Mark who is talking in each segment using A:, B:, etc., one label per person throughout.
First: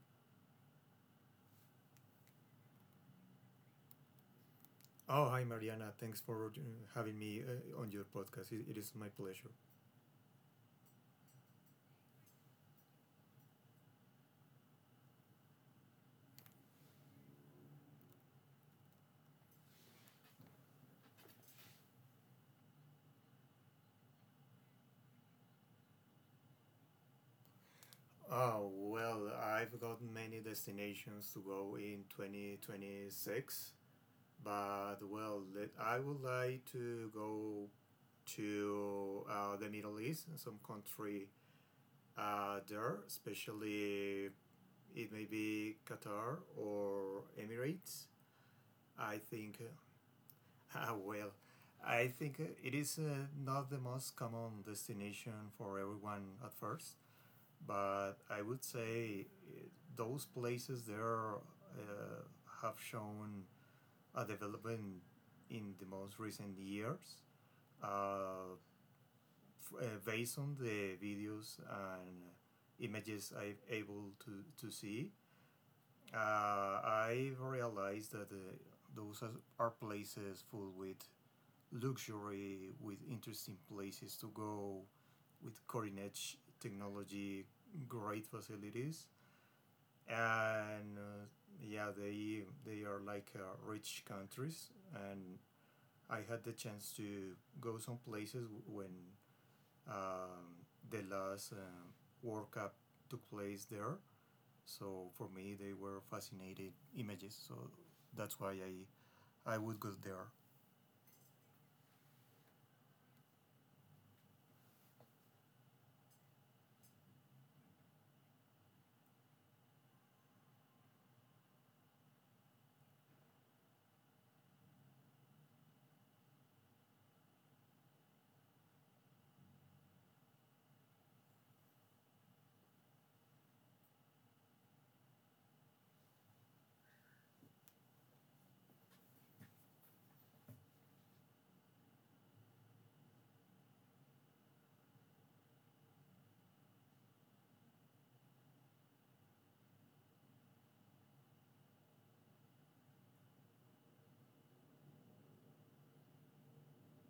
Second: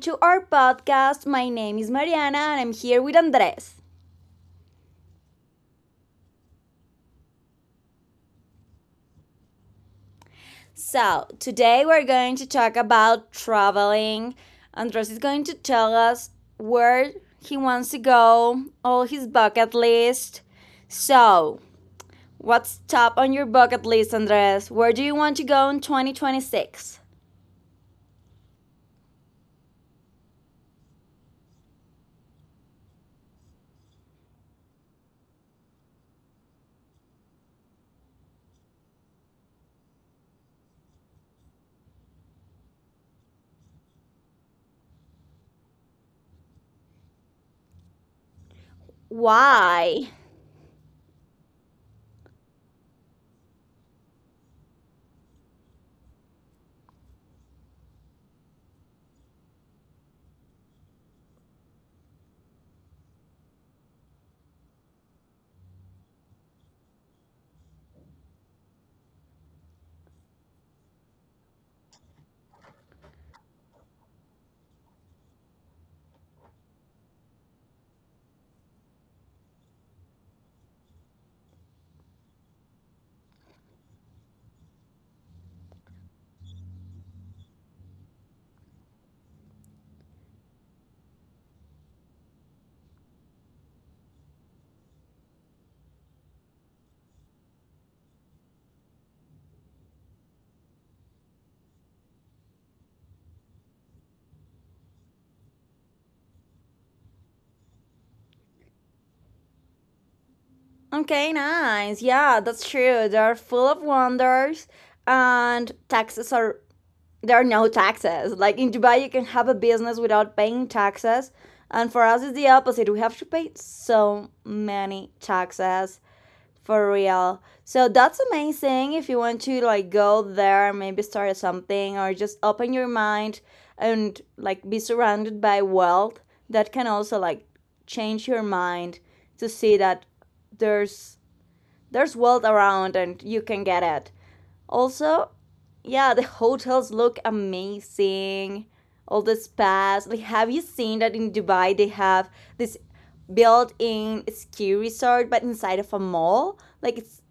A: to our podcast. My name is Mariana and I'm here with Andres.
B: Oh, hi, Mariana. Thanks for having me on your podcast. It is my pleasure.
A: So, today we're going to talk about traveling. Andres is going to tell us where he wants to go, all his bucket list. So, what's top on your bucket list, Andres? Where do you want to go in 2026?
B: Oh, well, I've got many destinations to go in 2026, but I would like to go to the Middle East, some country there, especially it may be Qatar or Emirates. I think
A: Why?
B: Ah, well, I think it is not the most common destination for everyone at first, but I would say those places there uh, have shown a development in the most recent years. Uh, Based on the videos and images I'm able to see, I've realized that those are places full with luxury, with interesting places to go, with cutting edge technology, great facilities, and yeah, they are like rich countries. And I had the chance to go some places when um, the last World Cup took place there. So for me, they were fascinating images. So that's why I would go there.
A: Okay, nice. Yeah, that's true. They're full of wonders, and taxes are there are no taxes. Like in Dubai, you can have a business without paying taxes, and for us, it's the opposite. We have to pay so many taxes for real. So that's amazing. If you want to like go there, maybe start something, or just open your mind and like be surrounded by wealth, that can also like change your mind to see that there's there's world around and you can get it. Also, yeah, the hotels look amazing. All the spas. Like, have you seen that in Dubai they have this built-in ski resort, but inside of a mall? Like it's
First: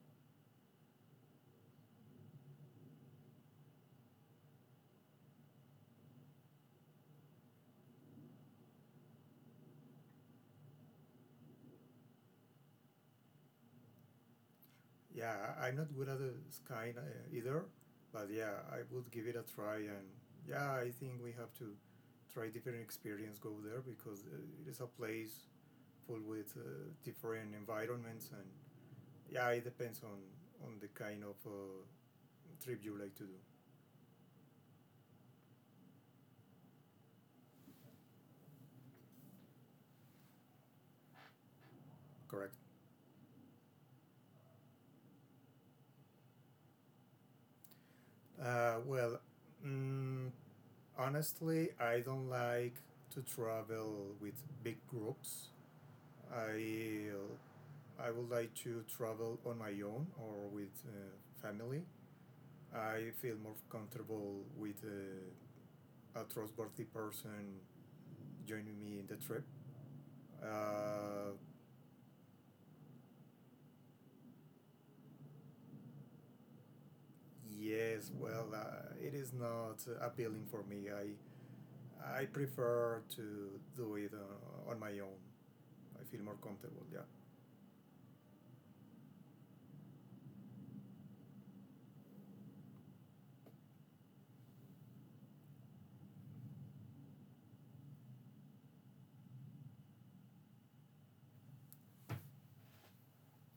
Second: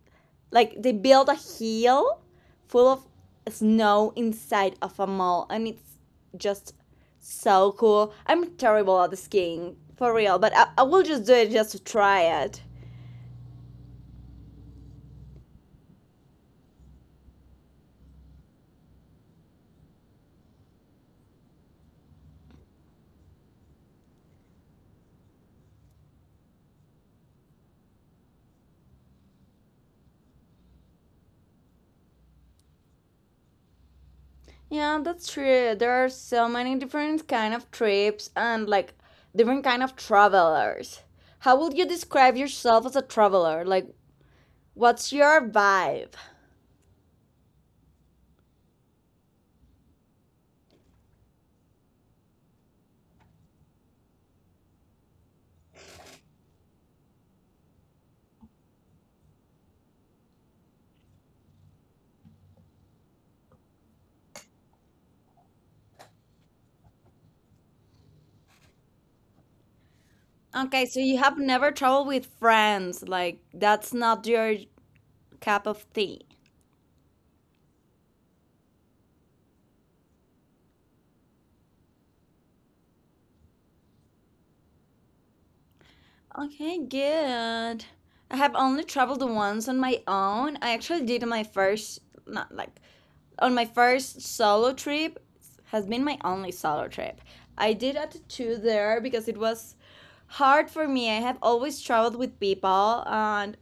A: like they built a hill full of snow inside of a mall, and it's just so cool. I'm terrible at the skiing for real, but I will just do it just to try it.
B: Yeah, I am not good at the sky either, but yeah, I would give it a try. And yeah, I think we have to try different experience go there because it is a place full with different environments. And yeah, it depends on the kind of trip you like to do.
A: Yeah, that's true. There are so many different kind of trips and like different kind of travelers. How would you describe
B: Correct.
A: yourself as a traveler? Like what's your vibe?
B: Uh, well, mm, Honestly, I don't like to travel with big groups. I uh, I would like to travel on my own or with family. I feel more comfortable with a trustworthy person joining me in the trip.
A: Okay, so you have
B: Uh,
A: never traveled with friends. Like that's not your cup of tea.
B: yes, well, it is not appealing for me. I prefer to do it on my own. I feel more
A: Okay,
B: comfortable. Yeah.
A: good. I have only traveled once on my own. I actually did my first, not like, on my first solo trip. Has been my only solo trip. I did a tattoo there because it was hard for me. I have always traveled with people, and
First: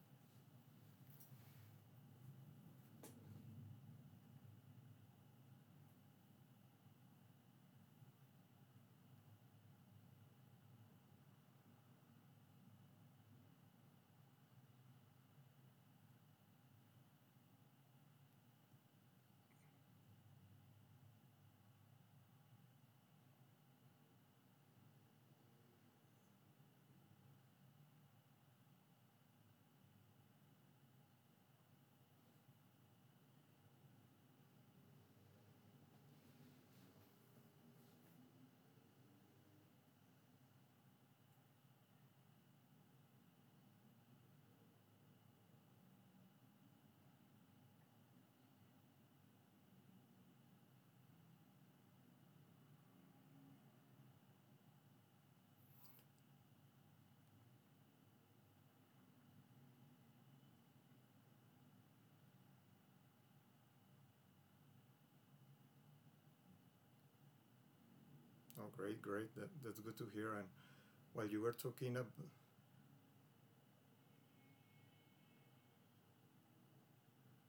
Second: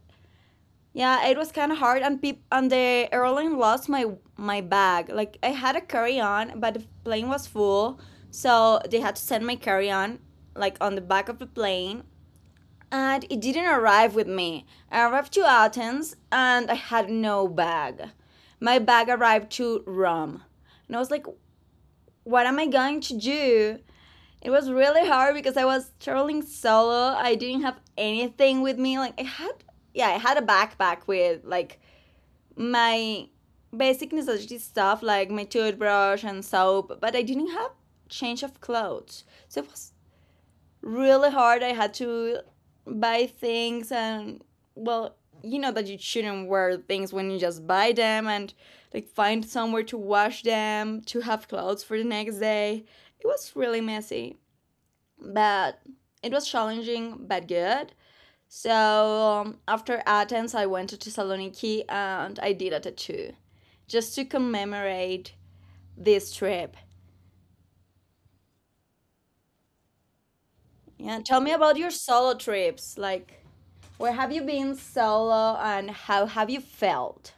A: yeah, it was kind of hard. And the airline lost my bag. Like I had a carry on, but the plane was full, so they had to send my carry on like on the back of the plane and it didn't arrive with me. I arrived to Athens and I had no bag. My bag arrived to Rome. And I was like, what am I going to do? It was really hard because I was traveling solo. I didn't have anything with me. Like I had yeah, I had a backpack with like my basic necessity stuff like my toothbrush and soap, but I didn't have change of clothes. So it was really hard. I had to buy things and well, you know that you shouldn't wear things when you just buy them and like find somewhere to wash them, to have clothes for the next day. It was really messy, but it was challenging but good. So after Athens, I went to Thessaloniki and I did a tattoo just to commemorate this trip.
B: Oh, great, great. That's good to hear. And while
A: Yeah,
B: you
A: tell
B: were
A: me about
B: talking,
A: your
B: ab-
A: solo trips. Like, where have you been solo and how have you felt?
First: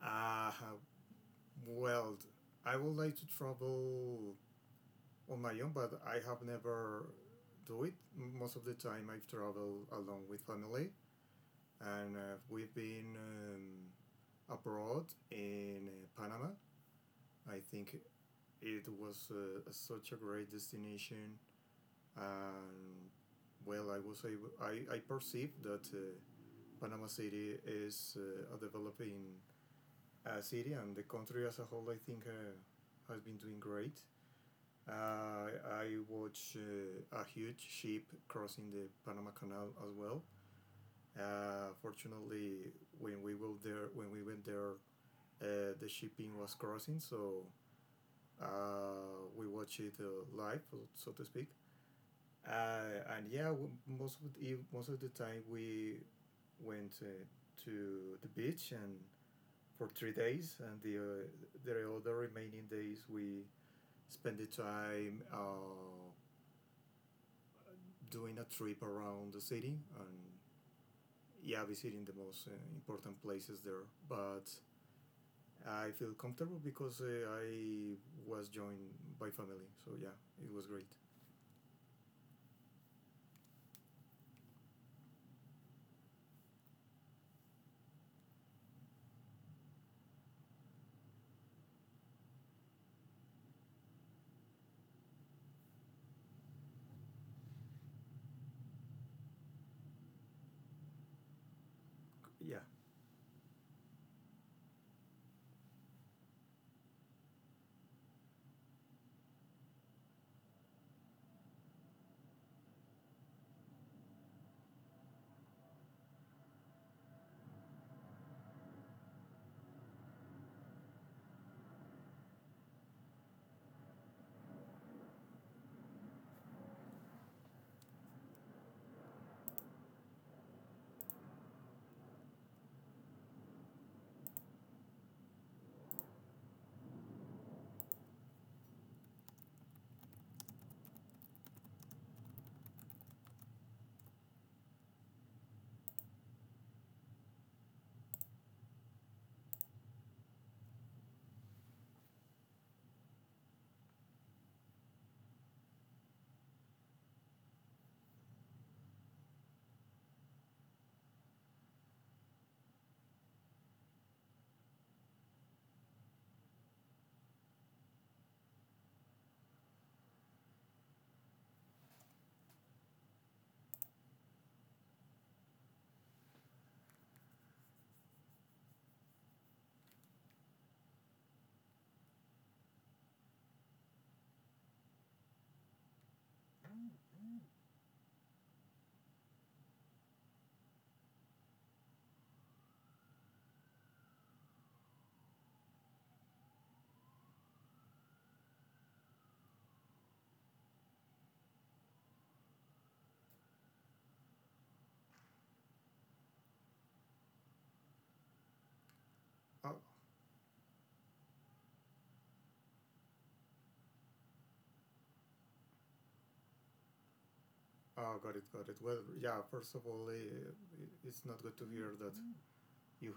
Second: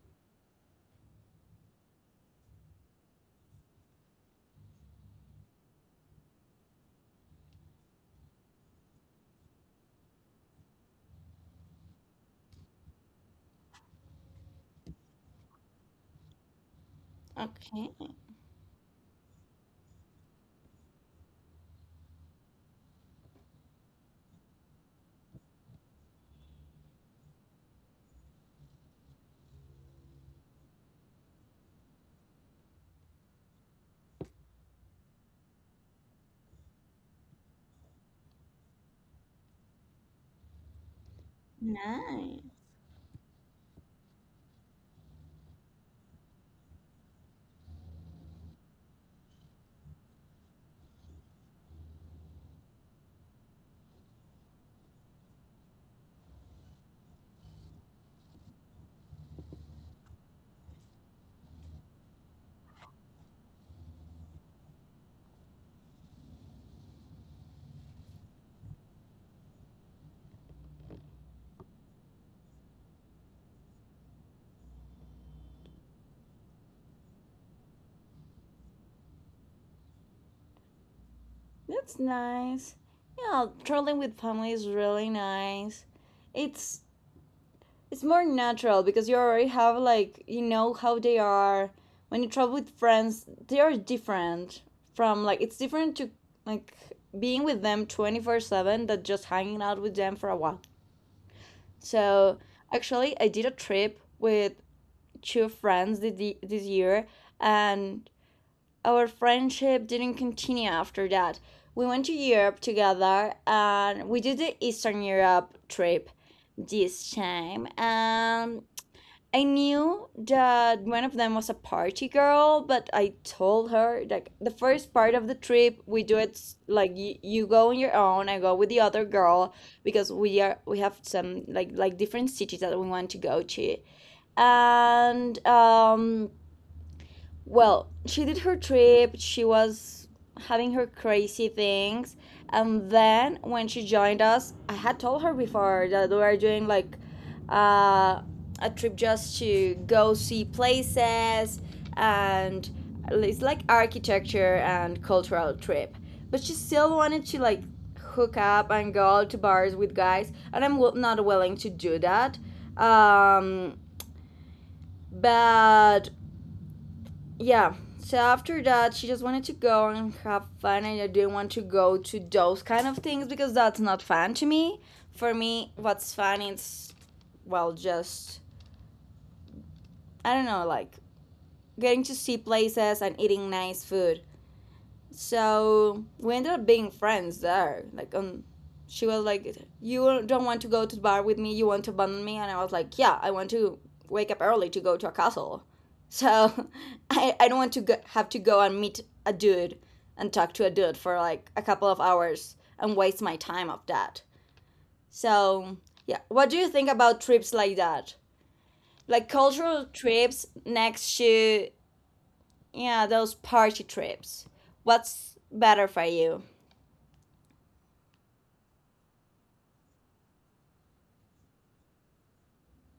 B: ah, well, I would like to travel on my own, but I have never do it. Most of the time, I've traveled along with family, and we've been abroad in Panama. I think
A: Okay,
B: it was such a great destination, and well, I perceive that Panama City is a developing city, and the country as a whole, I think, has been doing great. Uh, I watched a huge ship crossing the Panama Canal as well.
A: nice.
B: Fortunately, when we went there, the shipping was crossing, so we watched it live, so to speak. And yeah, most of the time we went to the beach and for 3 days, and the other remaining days we spent the time doing a trip around the city, and yeah, visiting the most important places there. But I feel comfortable because I was joined by family. So yeah, it was great.
A: That's nice. Yeah, traveling with family is really nice. It's it's more natural because you already have like you know how they are. When you travel with friends, they are different from like it's different to like being with them 24/7 than just hanging out with them for a while. So,
B: Yeah.
A: actually, I did a trip with to this year, and our friendship didn't continue after that. We went to Europe together, and we did the Eastern Europe trip this time, and I knew that one of them was a party girl, but I told her like the first part of the trip we do it like you go on your own, I go with the other girl because we have some like different cities that we want to go to. And well, she did her trip, she was having her crazy things, and then when she joined us, I had told her before that we were doing like uh, a trip just to go see places and it's like architecture and cultural trip. But she still wanted to like hook up and go out to bars with guys, and I'm not willing to do that. Um, but yeah, so after that she just wanted to go and have fun and I didn't want to go to those kind of things because that's not fun to me. For me what's fun is, well, just I don't know, like getting to see places and eating nice food. So we ended up being friends there. Like, she was like, "You don't want to go to the bar with me. You want to abandon me." And I was like, "Yeah, I want to wake up early to go to a castle. So I don't want to go, have to go and meet a dude and talk to a dude for like a couple of hours and waste my time of that." So yeah, what do you think about trips like that? Like
B: Oh,
A: cultural trips next to yeah those party trips. What's better for you?
B: oh, got it, got it. Well, yeah. First of all, it- it's not good to hear that you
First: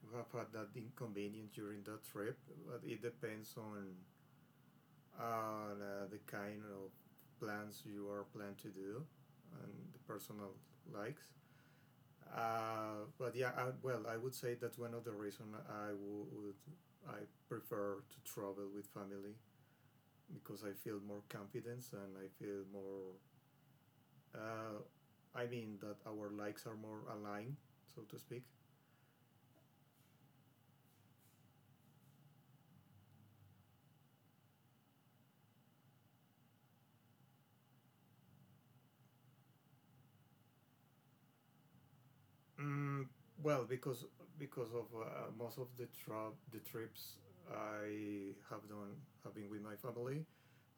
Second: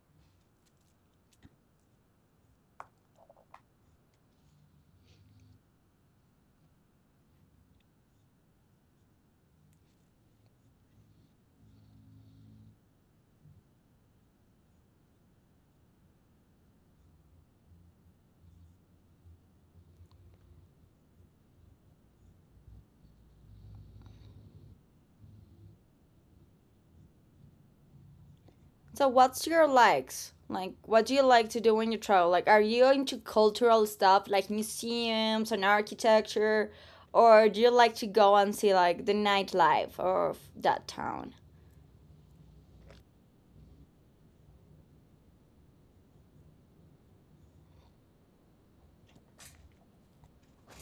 B: you have had that inconvenience during that trip. But it depends on the kind of plans you are planned to do and the personal likes. But yeah, well, I would say that's one of the reason would I prefer to travel with family because I feel more confidence and I feel more. Uh, I mean that our likes are more aligned, so to speak.
A: So what's your likes? Like what do you like to do when you travel? Like are you into cultural stuff like museums and architecture or do you like to go and see like the nightlife of that town?
B: Mm, well, because because of most of the trips I have done have been with my family,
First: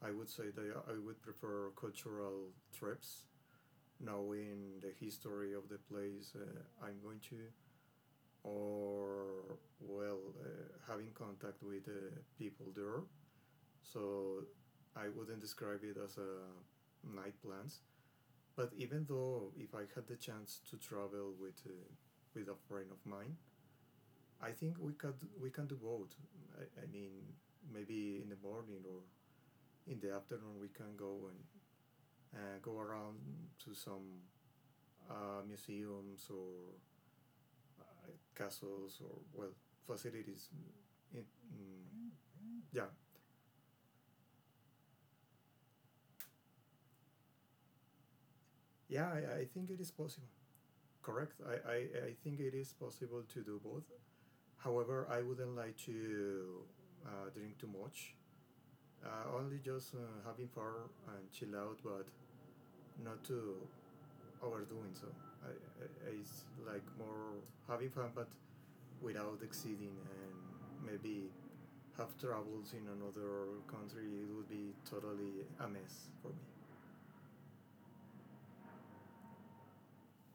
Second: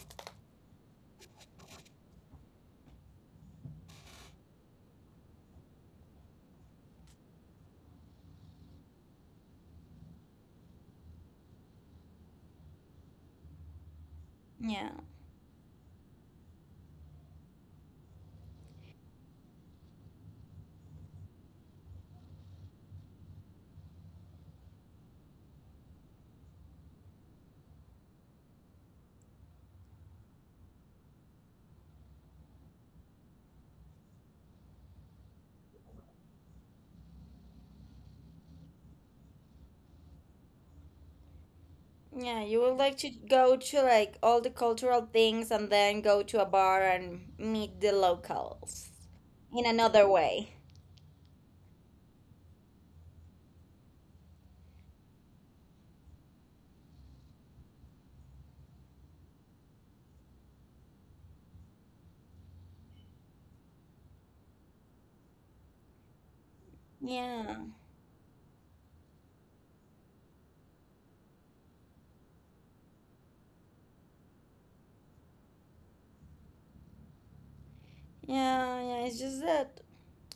B: I would say that I would prefer cultural trips, knowing the history of the place I'm going to, or well, having contact with the people there. So
A: Yeah.
B: I wouldn't describe it as a night plans. But even though if I had the chance to travel with a friend of mine, I think we can do both. I, I mean, maybe in the morning or in the afternoon we can go and go around to some museums or uh, castles or well facilities. It, mm,
A: Yeah, you would
B: yeah,
A: like to go to like all the cultural things and then go to a bar and meet the locals
B: I
A: in
B: think it is
A: another
B: possible.
A: way.
B: Correct. I think it is possible to do both. However, I wouldn't like to drink too much. Only just having fun and chill out, but not to overdoing so. I, I, it's like more
A: Yeah.
B: having fun, but without exceeding, and maybe have travels in another country. It would be totally a mess for me.
A: Yeah, yeah, it's just that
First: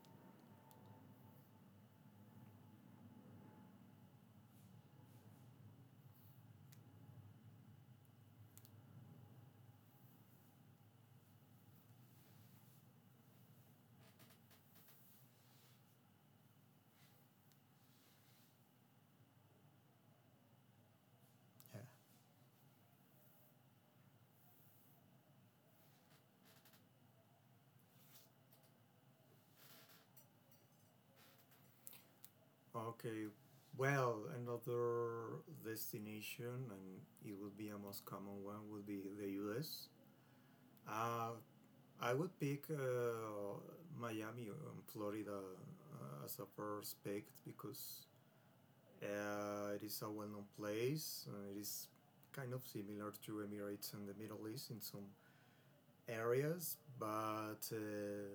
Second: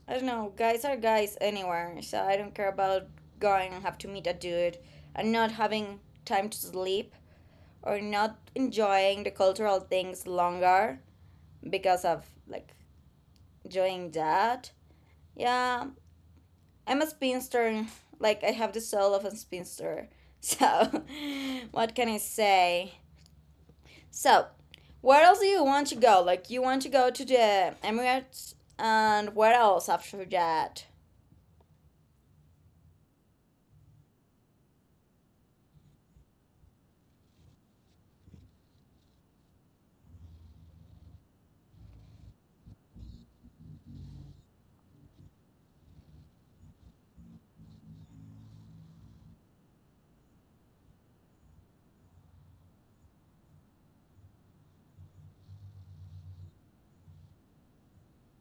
A: I don't know. Guys are guys anywhere, so I don't care about going and have to meet a dude and not having time to sleep or not enjoying the cultural things longer because of like doing that. Yeah, I'm a spinster. Like I have the soul of a spinster. So,
B: Yeah.
A: what can I say? So, where else do you want to go? Like you want to go to the Emirates and where else after that?
B: Okay. Well, another destination, and it would be a most common one, would be the U.S. Uh, I would pick Miami Florida as a first pick because it is a well-known place. It is kind of similar to Emirates and the Middle East in some areas, but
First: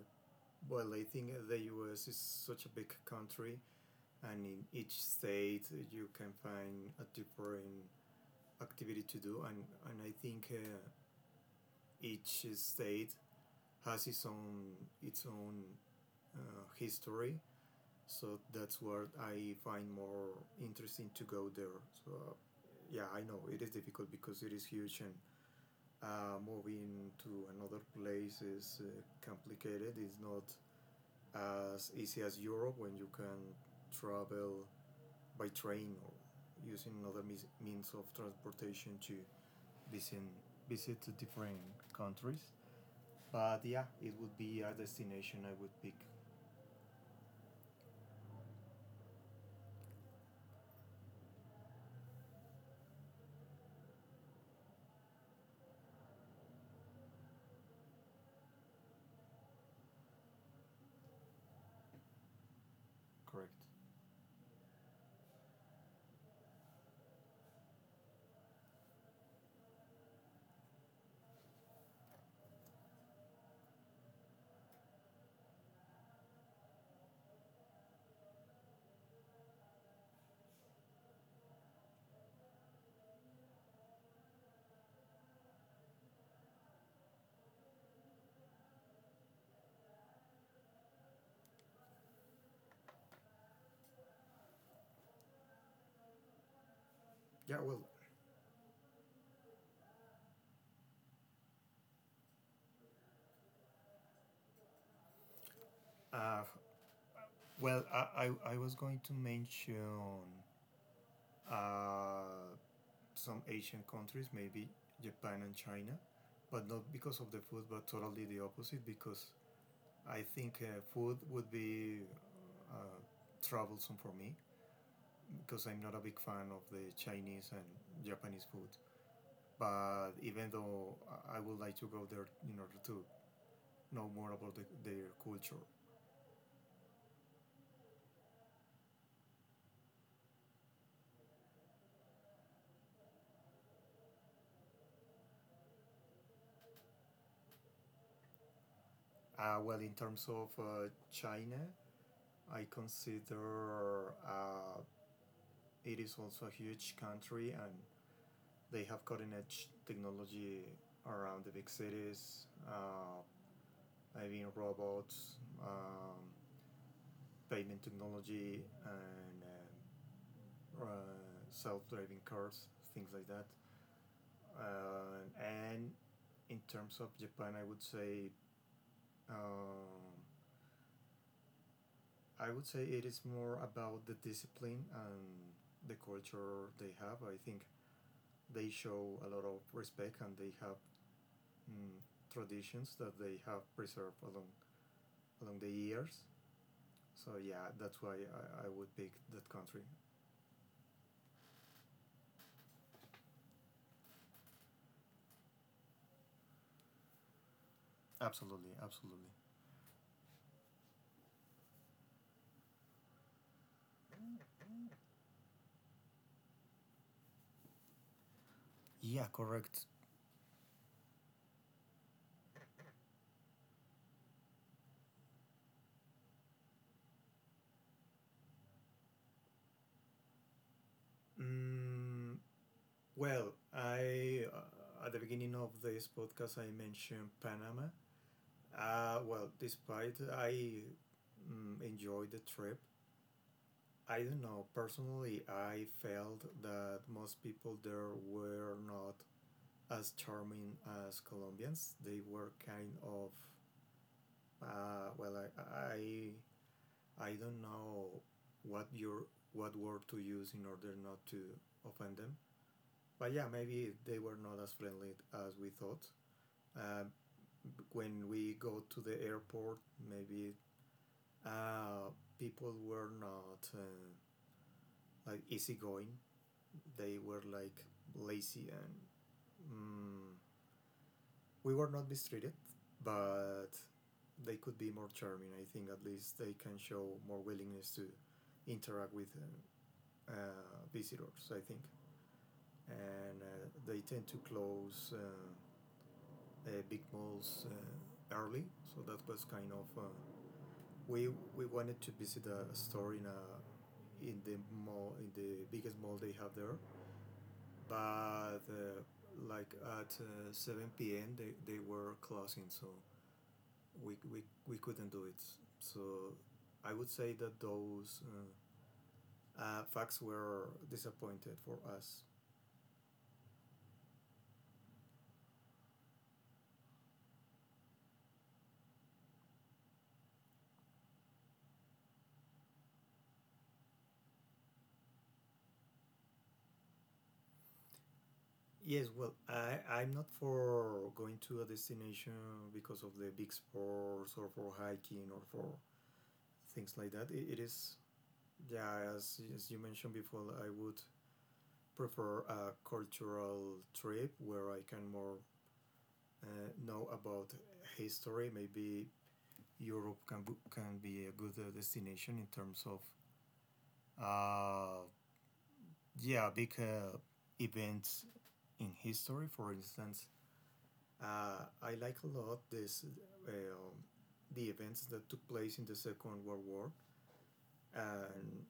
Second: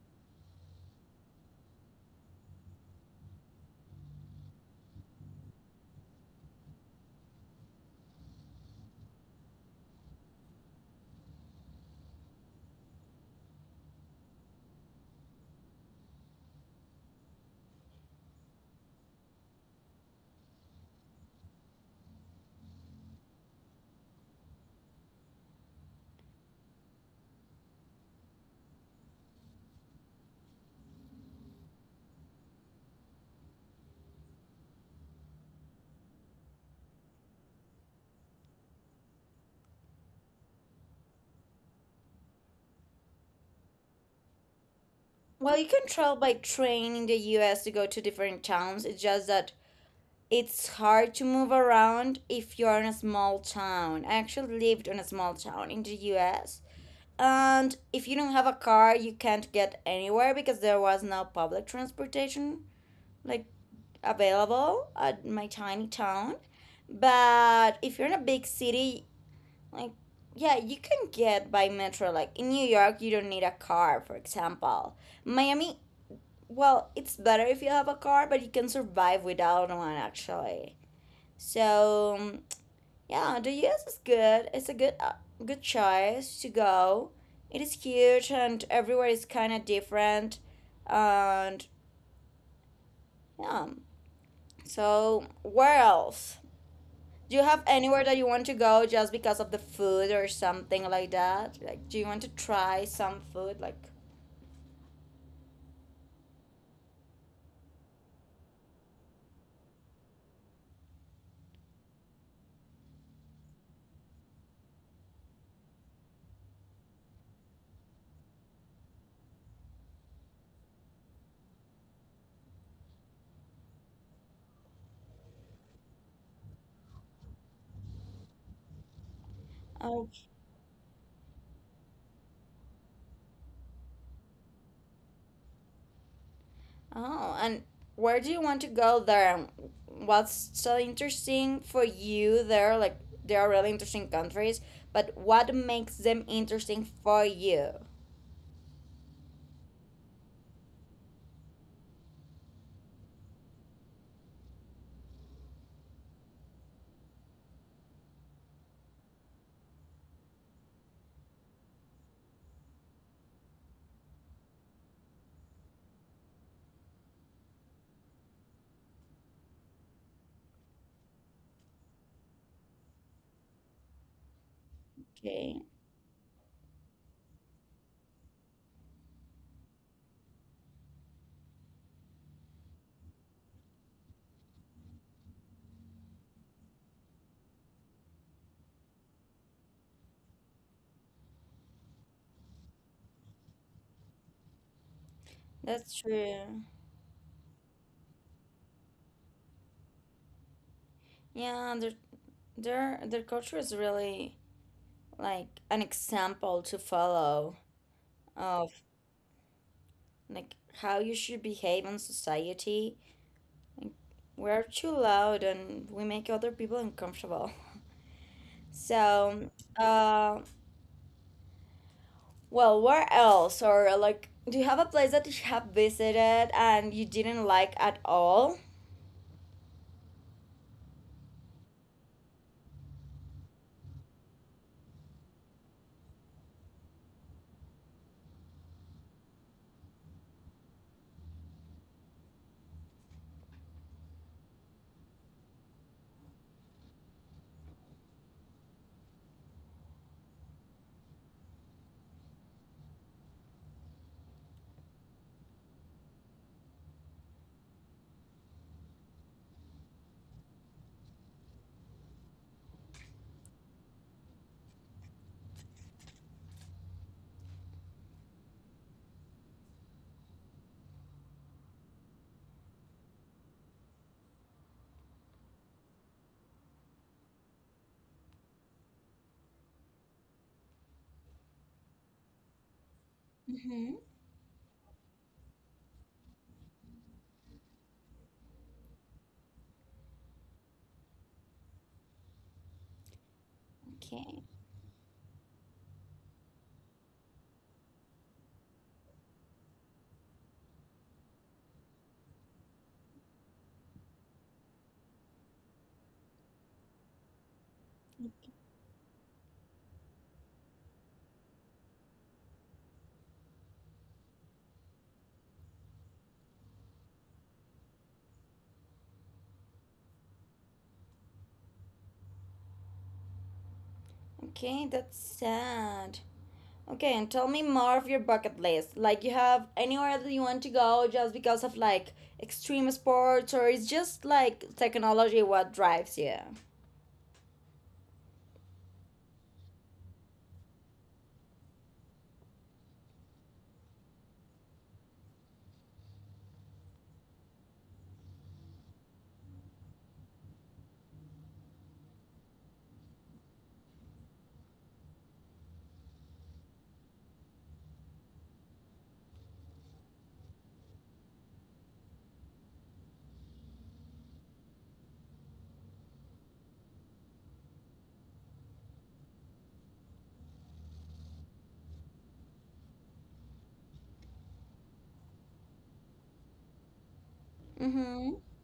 B: well, I think the U.S. is such a big country, and in each state you can find a different activity to do, and I think each state has its own its own history. So that's what I find more interesting to go there. So yeah, I know it is difficult because it is huge, and moving to another place is complicated. It's not as easy as europe, when you can travel by train or using other means of transportation to visit, visit different countries. But yeah, it would be a destination I
A: Well, you
B: would
A: can
B: pick,
A: travel by train in the US to go to different towns. It's just that it's hard to move around if you're in a small town. I actually lived in a small town in the US. And if you don't have a car, you can't get anywhere because there was no public transportation like
B: correct?
A: available at my tiny town. But if you're in a big city, like yeah, you can get by metro. Like in New York, you don't need a car, for example. Miami well, it's better if you have a car, but you can survive without one actually. So yeah, the US is good. It's a good good choice to go. It is huge and everywhere is kind of different. And yeah, so where else? Do you
B: Yeah,
A: have
B: well,
A: anywhere that you want to go just because of the food or something like that? Like, do you want to try some food? Like,
B: uh, I was going to mention uh, some Asian countries, maybe Japan and China, but not because of the food, but totally the opposite, because I think food would be uh, troublesome for me, because I'm not a big fan of the Chinese and Japanese food. But even though I would like to go there in order to know more about their culture.
A: oh, and where do you want to go there? And what's so interesting for you there? Like, there are really interesting countries, but what makes them interesting for you?
B: Well, in terms of China, I consider it is also a huge country, and they have cutting edge technology around the big cities. I mean, robots, um, payment technology, and uh, self-driving cars, things like that.
A: Okay,
B: And In terms of Japan, um, I would say it is more about the discipline and the culture they have. I think they show a lot of respect, and they have mm, traditions that they have preserved along the
A: that's
B: years.
A: true.
B: So yeah, that's why I would pick that country.
A: Yeah, their culture is really like an example to follow
B: Absolutely,
A: of
B: absolutely.
A: like how you should behave in society. Like, we're too loud and we make other people uncomfortable.
B: Yeah,
A: So,
B: correct.
A: uh, well, where else? Or like, do you have a place that you have visited and you didn't like at all?
B: Mm, Well, I at the beginning of this podcast I mentioned Panama. Well, despite I enjoyed the trip, I don't know personally. I felt that most people there were not as charming as Colombians. They were kind of uh, well, I, I I don't know what your what word to use in order not to offend them. But yeah, maybe they were not as friendly as we thought. Uh, when we go to the airport, maybe uh, people were not like easygoing. They were like lazy, and mm, we were not mistreated, but
A: Mm-hmm.
B: they could be more charming. I think at least they can show more willingness to interact with visitors. I think, and they tend to
A: Okay.
B: close big malls early, so that was kind of. We we wanted to visit a store in the mall, in the biggest mall they have there, but like at 7 p.m. They were closing, so we couldn't do it. So I would say that those facts were disappointed for us.
A: Okay, that's sad. Okay, and tell me more of your bucket list. Like, you have anywhere that you want to go just because of like extreme sports, or it's just like technology what drives you?
B: Yes, well, I'm not for going to a destination because of the big sports or for hiking or for things like that. It is. Yeah, as you mentioned before, I would prefer a cultural trip where I can more know about history. Maybe Europe can be a good destination in terms of uh, yeah, big events in history. For instance, I like a lot this uh, the events that took place in the Second World War,
A: Mm-hmm.
B: and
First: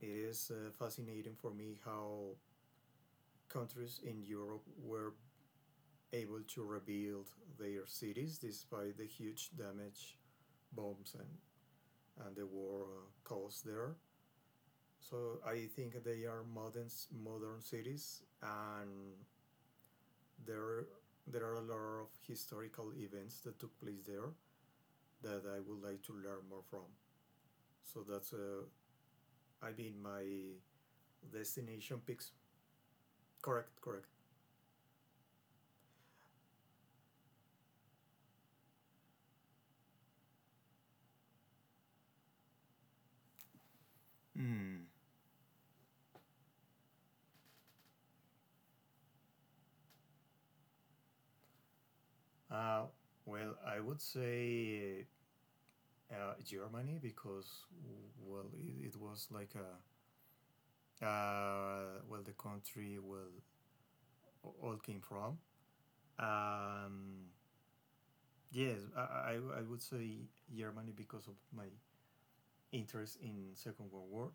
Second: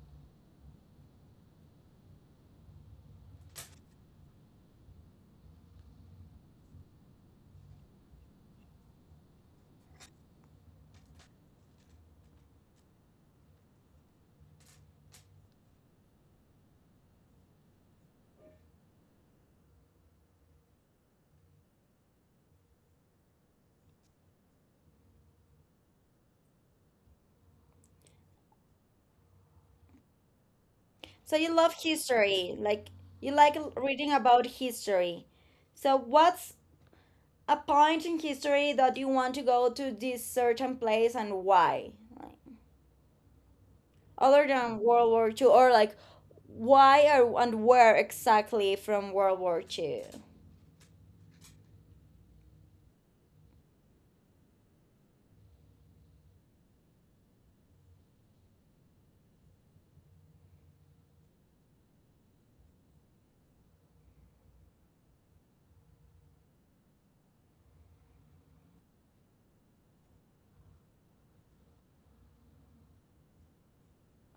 B: it is fascinating for me how countries in Europe were able to rebuild their cities despite the huge damage bombs and the war caused there. So I think they are modern cities, and there there are a lot of historical events that took place there that I would like to learn more from. So that's I mean my
A: So you love
B: destination picks.
A: history, like you like
B: Correct,
A: reading
B: correct.
A: about history. So what's a point in history that you want to go to this certain place and why? Like, other than
B: Mm.
A: World War Two, or like why or, and where exactly from World War Two?
B: Uh, well, I would say Germany because it was like a uh, well the country well all came from um, yes, I would say Germany because of my interest in Second World War.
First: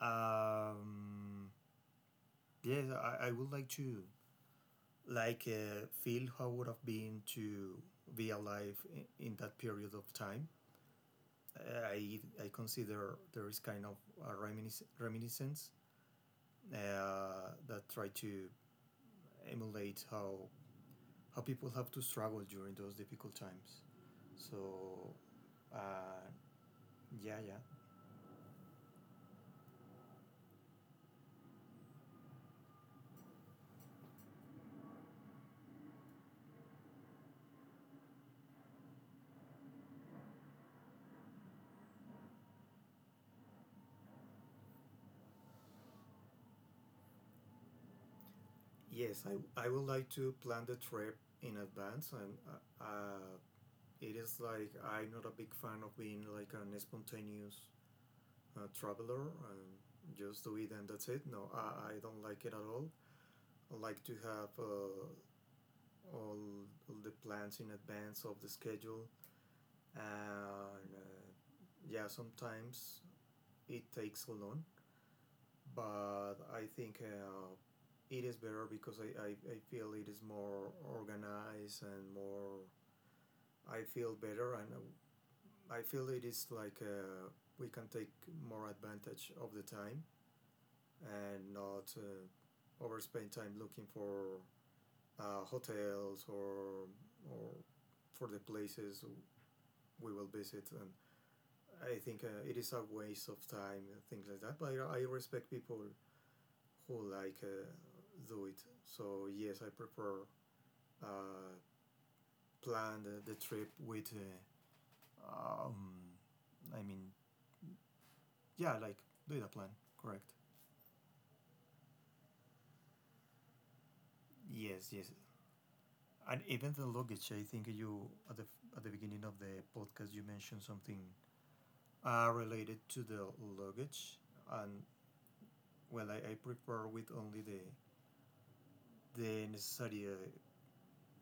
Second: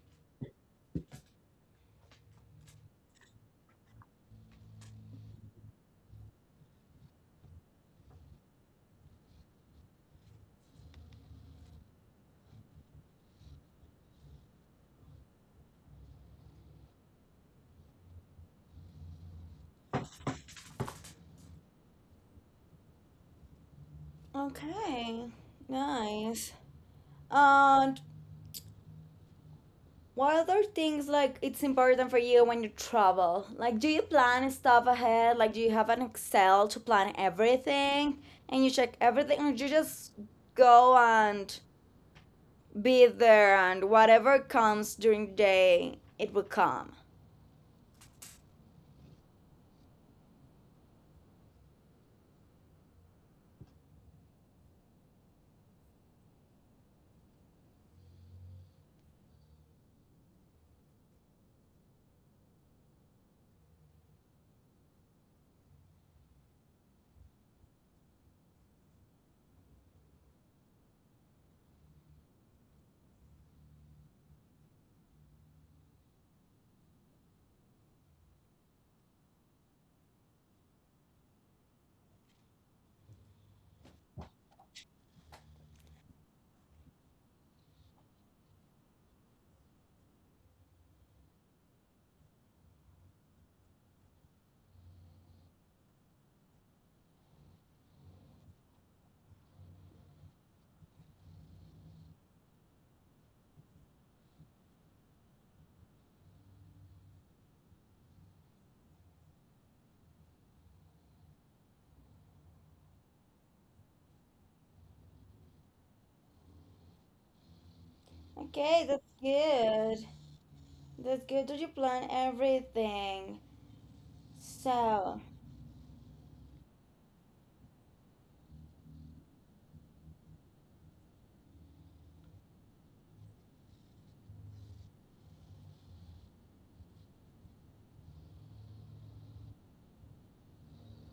B: um, yes, I would like to feel how would have been to be alive in that period of time. I consider there is kind of a reminiscence that try to emulate how people have to struggle during those difficult times. So
A: Okay,
B: uh,
A: nice.
B: yeah, yeah,
A: And what other things like it's important for you when you travel? Like, do you plan stuff ahead? Like, do you have an Excel to plan everything and you check everything, or you just go and be there and whatever comes during the day, it will come.
B: yes, I would like to plan the trip in advance, and it is like I'm not a big fan of being like an spontaneous traveler and just do it and that's it. No, I don't like it at all. I like to have all, all the plans in advance of the schedule and yeah, sometimes it takes long, but I think it is better because I feel it is more organized and more, I feel better, and I feel it is like we can take more advantage of the time and not overspend time looking for hotels or or for the places we will visit. And I think it is a waste of time and things like that. But I respect people who do it. So yes, I prefer uh, plan the trip with. Uh, um, I mean, yeah,
A: Okay,
B: like,
A: that's
B: do the plan.
A: good.
B: Correct.
A: That's good that you plan everything.
B: Yes, yes.
A: So,
B: And even the luggage, I think you at the beginning of the podcast you mentioned something related to the luggage, and well, I prepare with only the necessary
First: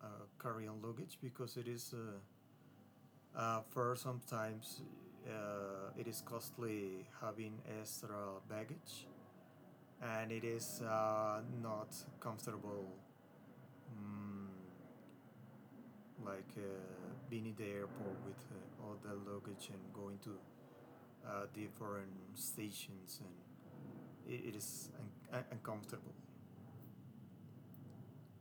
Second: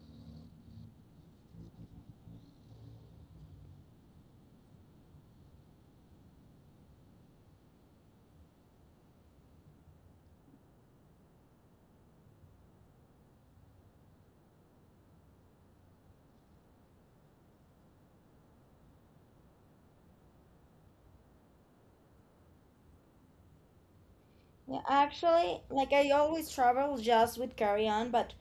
B: uh, carry-on luggage, because it is for sometimes it is costly having extra baggage, and it is not comfortable, mm, like being in the airport with all the luggage and going to different stations, and it
A: yeah,
B: is
A: actually, like I
B: uncomfortable.
A: always travel just with carry on, but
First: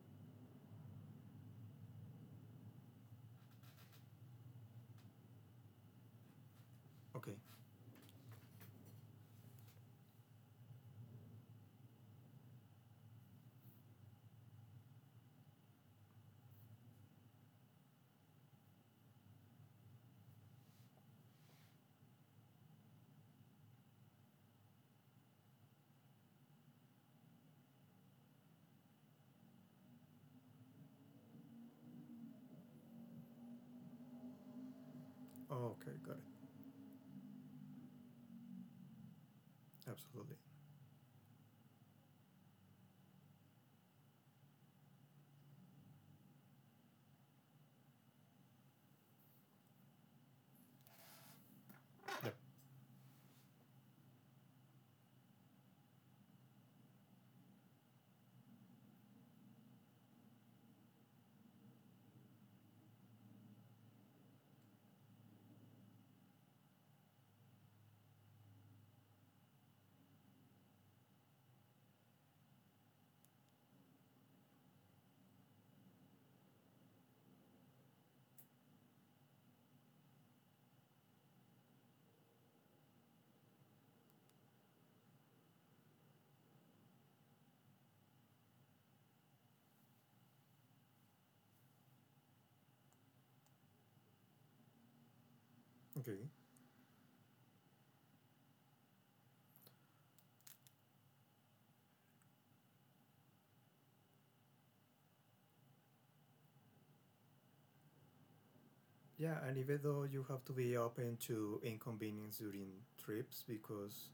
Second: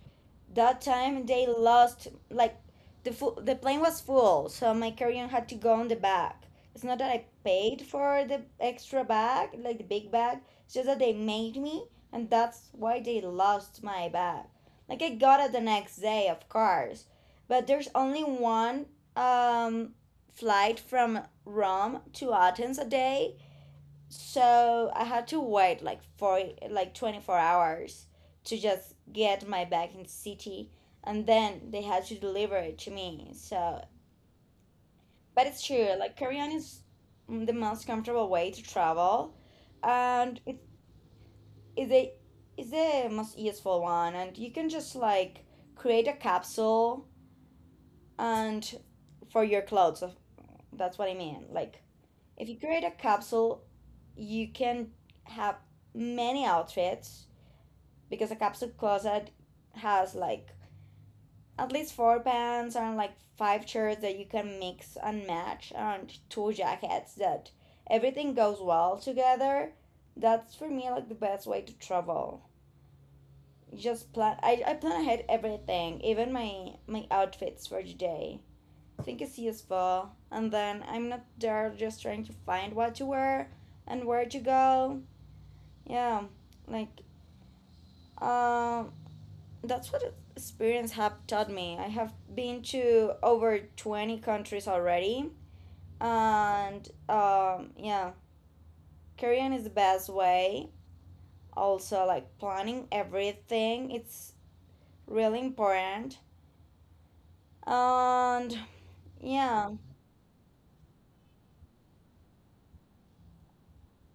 A: that time they lost like the plane was full, so my carry-on had to go on the back. It's not that I
B: Okay.
A: paid for the extra bag, like the big bag. It's just that they made me, and that's why they lost my bag. Like I got it the next day, of course, but there's only one um flight from Rome to Athens a day, so I had to wait like for like 24 hours to just get my bag in the city and then they had to deliver it to me. So, but it's true,
B: Okay,
A: like
B: got it.
A: carry is the most comfortable way to travel
B: Absolutely.
A: and it is a is the most useful one, and you can just like create a capsule and for your clothes. That's what I mean. Like
B: Yeah.
A: if you create a capsule, you can have many outfits, because a capsule closet has like at least four pants and like five shirts that you can mix and match, and two jackets that everything goes well together. That's for me like the best way to travel. Just plan. I plan ahead everything, even my outfits for today. I think it's useful, and then I'm not there just trying to find what to wear and where to go, yeah. Like um uh, that's what experience have taught me. I have been to over 20 countries already.
B: Okay.
A: And yeah, Korean is the best way. Also, like planning everything, it's really important. And
B: Yeah, and
A: yeah,
B: even though you have to be open to inconvenience during trips, because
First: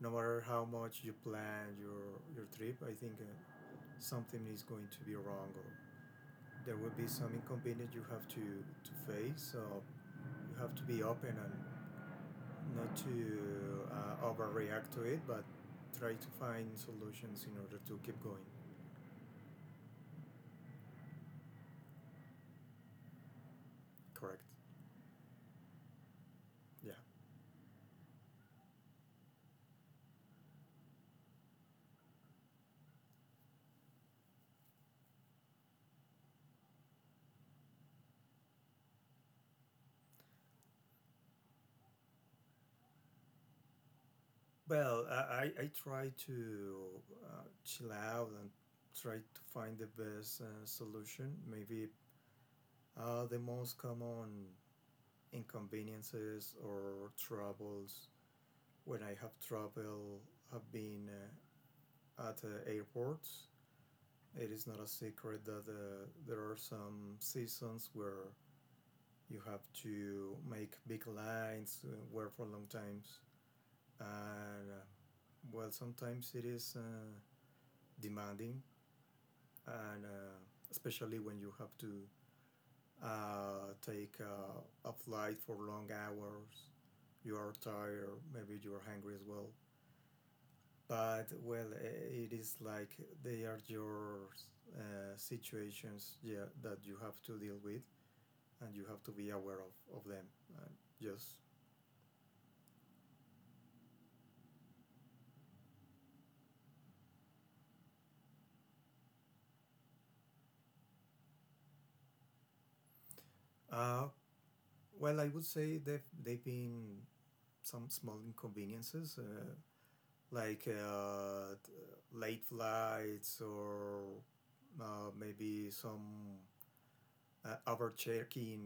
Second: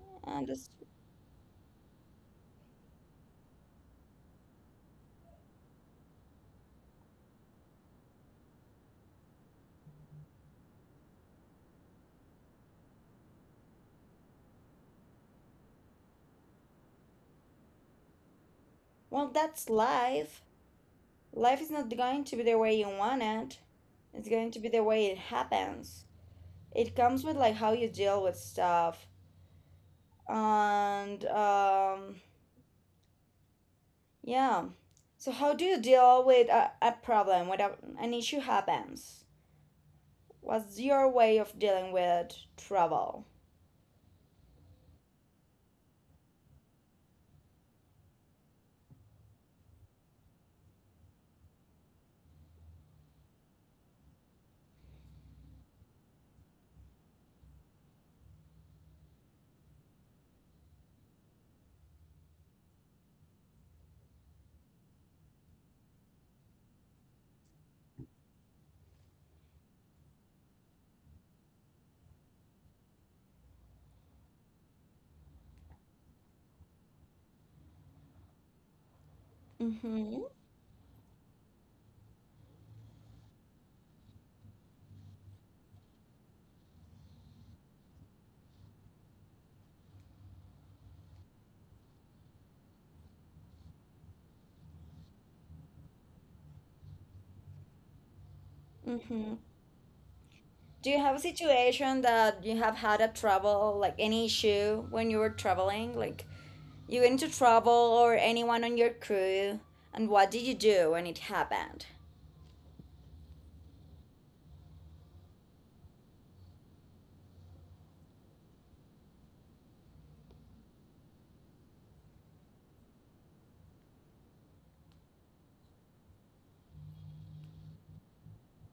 B: no matter
A: and
B: how
A: just,
B: much you plan your trip, I think something is going to be wrong, or there will be some inconvenience you have to face. So you have to be open and not to overreact to it, but try to find solutions in order to keep going.
A: well, that's life. Life is not going to be the way you want it, it's
B: Correct.
A: going to be the way it happens. It
B: Yeah.
A: comes with like how you deal with stuff. And yeah. So how do you deal with a problem, when an issue happens? What's your way of dealing with trouble?
B: Well, I try to chill out and try to find the best solution. Maybe the most common inconveniences or troubles, when I have trouble, have been at airports. It is not a secret that there are some seasons where you have to make big lines, work for long times, and well, sometimes it is demanding, and
A: Mm-hmm.
B: especially when you have to take a flight for long hours, you are tired, maybe you are hungry as well. But well, it is like they are your situations, yeah, that you have to deal with, and you have to
A: Mm-hmm.
B: be aware of them. And
A: Do you have a
B: just
A: situation that you have had a trouble, like any issue when you were traveling? Like you went into trouble, or anyone on your crew? And what did you do when it happened?
B: uh, well, I would say they've been some small inconveniences. Like late flights, or maybe some overchecking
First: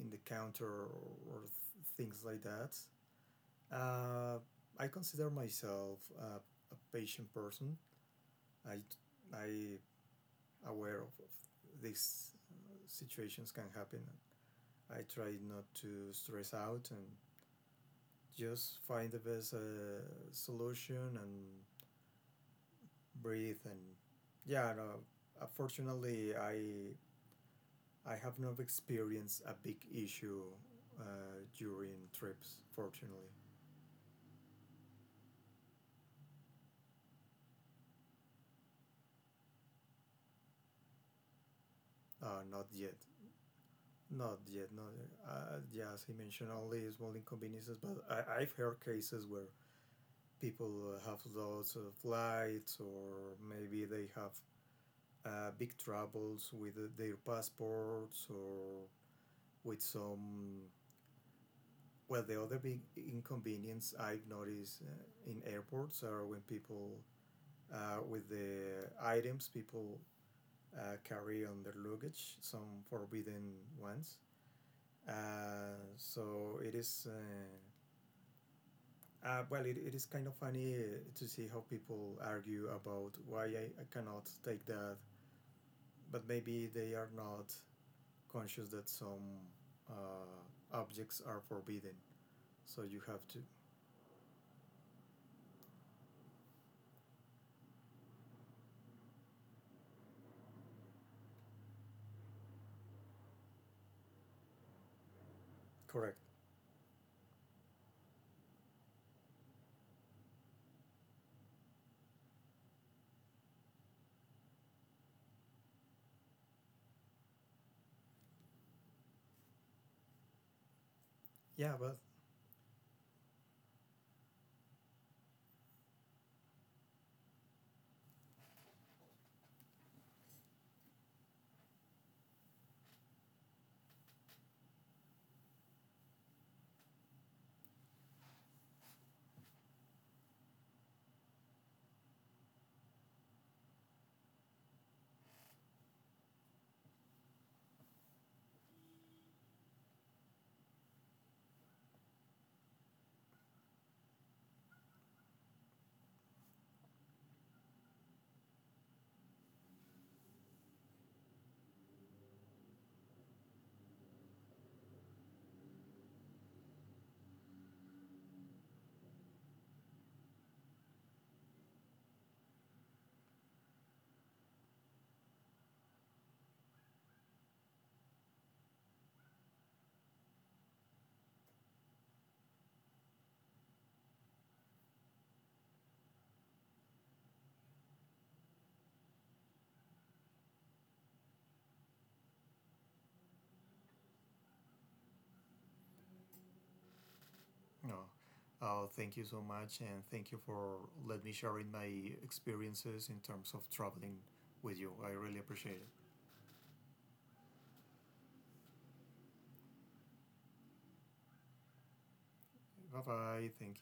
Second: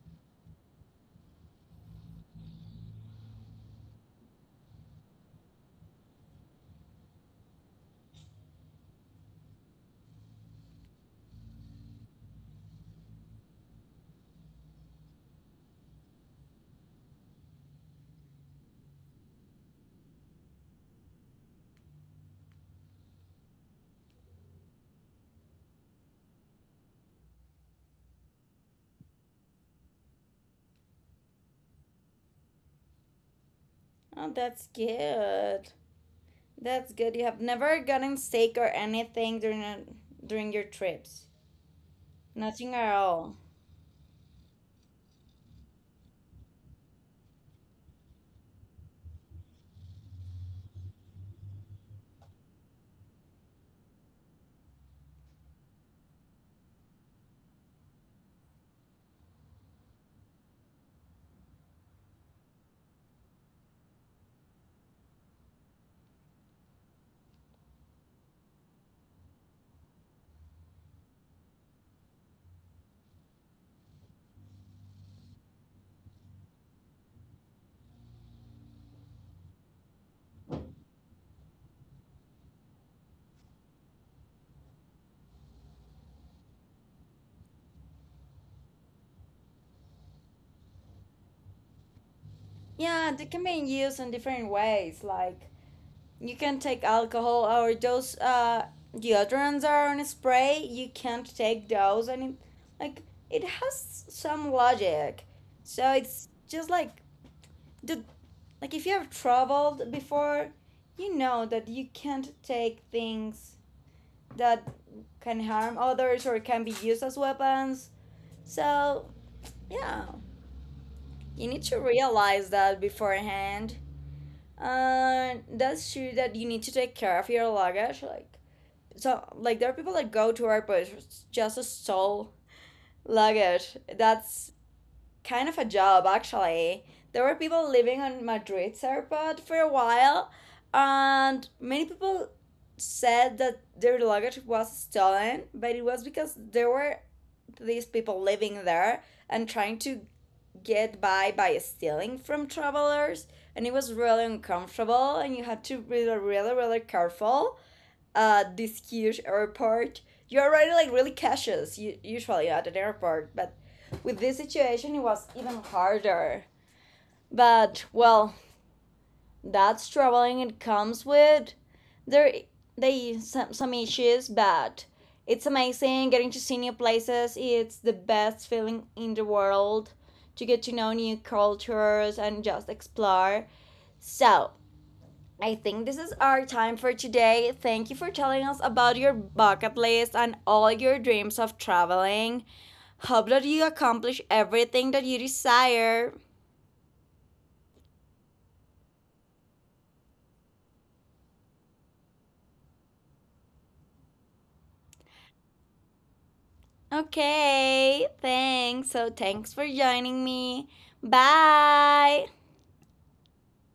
B: in the counter, or things like that. Uh, I consider myself a patient person. I I aware of these situations can happen. I try not to stress out and just find the best solution and breathe. And yeah, no, unfortunately, I have not experienced a big issue during trips, fortunately.
A: Oh, that's good. That's good. You have never gotten sick or anything during a, during your trips.
B: Not
A: Nothing at
B: yet.
A: all.
B: Not yeah, as he mentioned, only small inconveniences, but I, I've heard cases where people have lots of lights, or maybe they have big troubles with their passports, or with some. Well, the other big inconvenience I've noticed in airports are when people, with the items people carry on their luggage, some forbidden ones. So it is, well, it is kind of funny to see how people argue about why I cannot take that, but maybe they are not conscious that some objects are forbidden. So you
A: Yeah,
B: have
A: they
B: to.
A: can be used in different ways. Like you can take alcohol or those deodorants are on spray. You can't take those, and it, like it has some logic. So
B: Correct.
A: it's just like the like if you have traveled before, you know that you can't take things that can harm others or can be used as weapons. So yeah, you need
B: Yeah,
A: to
B: but
A: realize that beforehand. And that's true that you need to take care of your luggage. Like so like there are people that go to airports just to stole luggage. That's kind of a job, actually. There were people living on Madrid's airport for a while, and many people said that their luggage was stolen, but it was because there were these people living there and trying to get by stealing from travelers. And it was really uncomfortable, and you had to be really, really, really careful at this huge airport. You're already like really cautious usually at an airport, but with this situation it was even harder. But well, that's traveling. It comes with there they some issues, but it's amazing getting to see new places. It's the best feeling in the world to get to know new cultures and just explore. So I think this is our time for today. Thank you for telling us about your bucket list and all your dreams of traveling. Hope that you accomplish everything that you desire.
B: no. Thank you so much, and thank you for letting me sharing my experiences in terms of traveling with you. I really appreciate it.
A: Okay, thanks. So, thanks for joining me. Bye.
B: Bye bye. Thank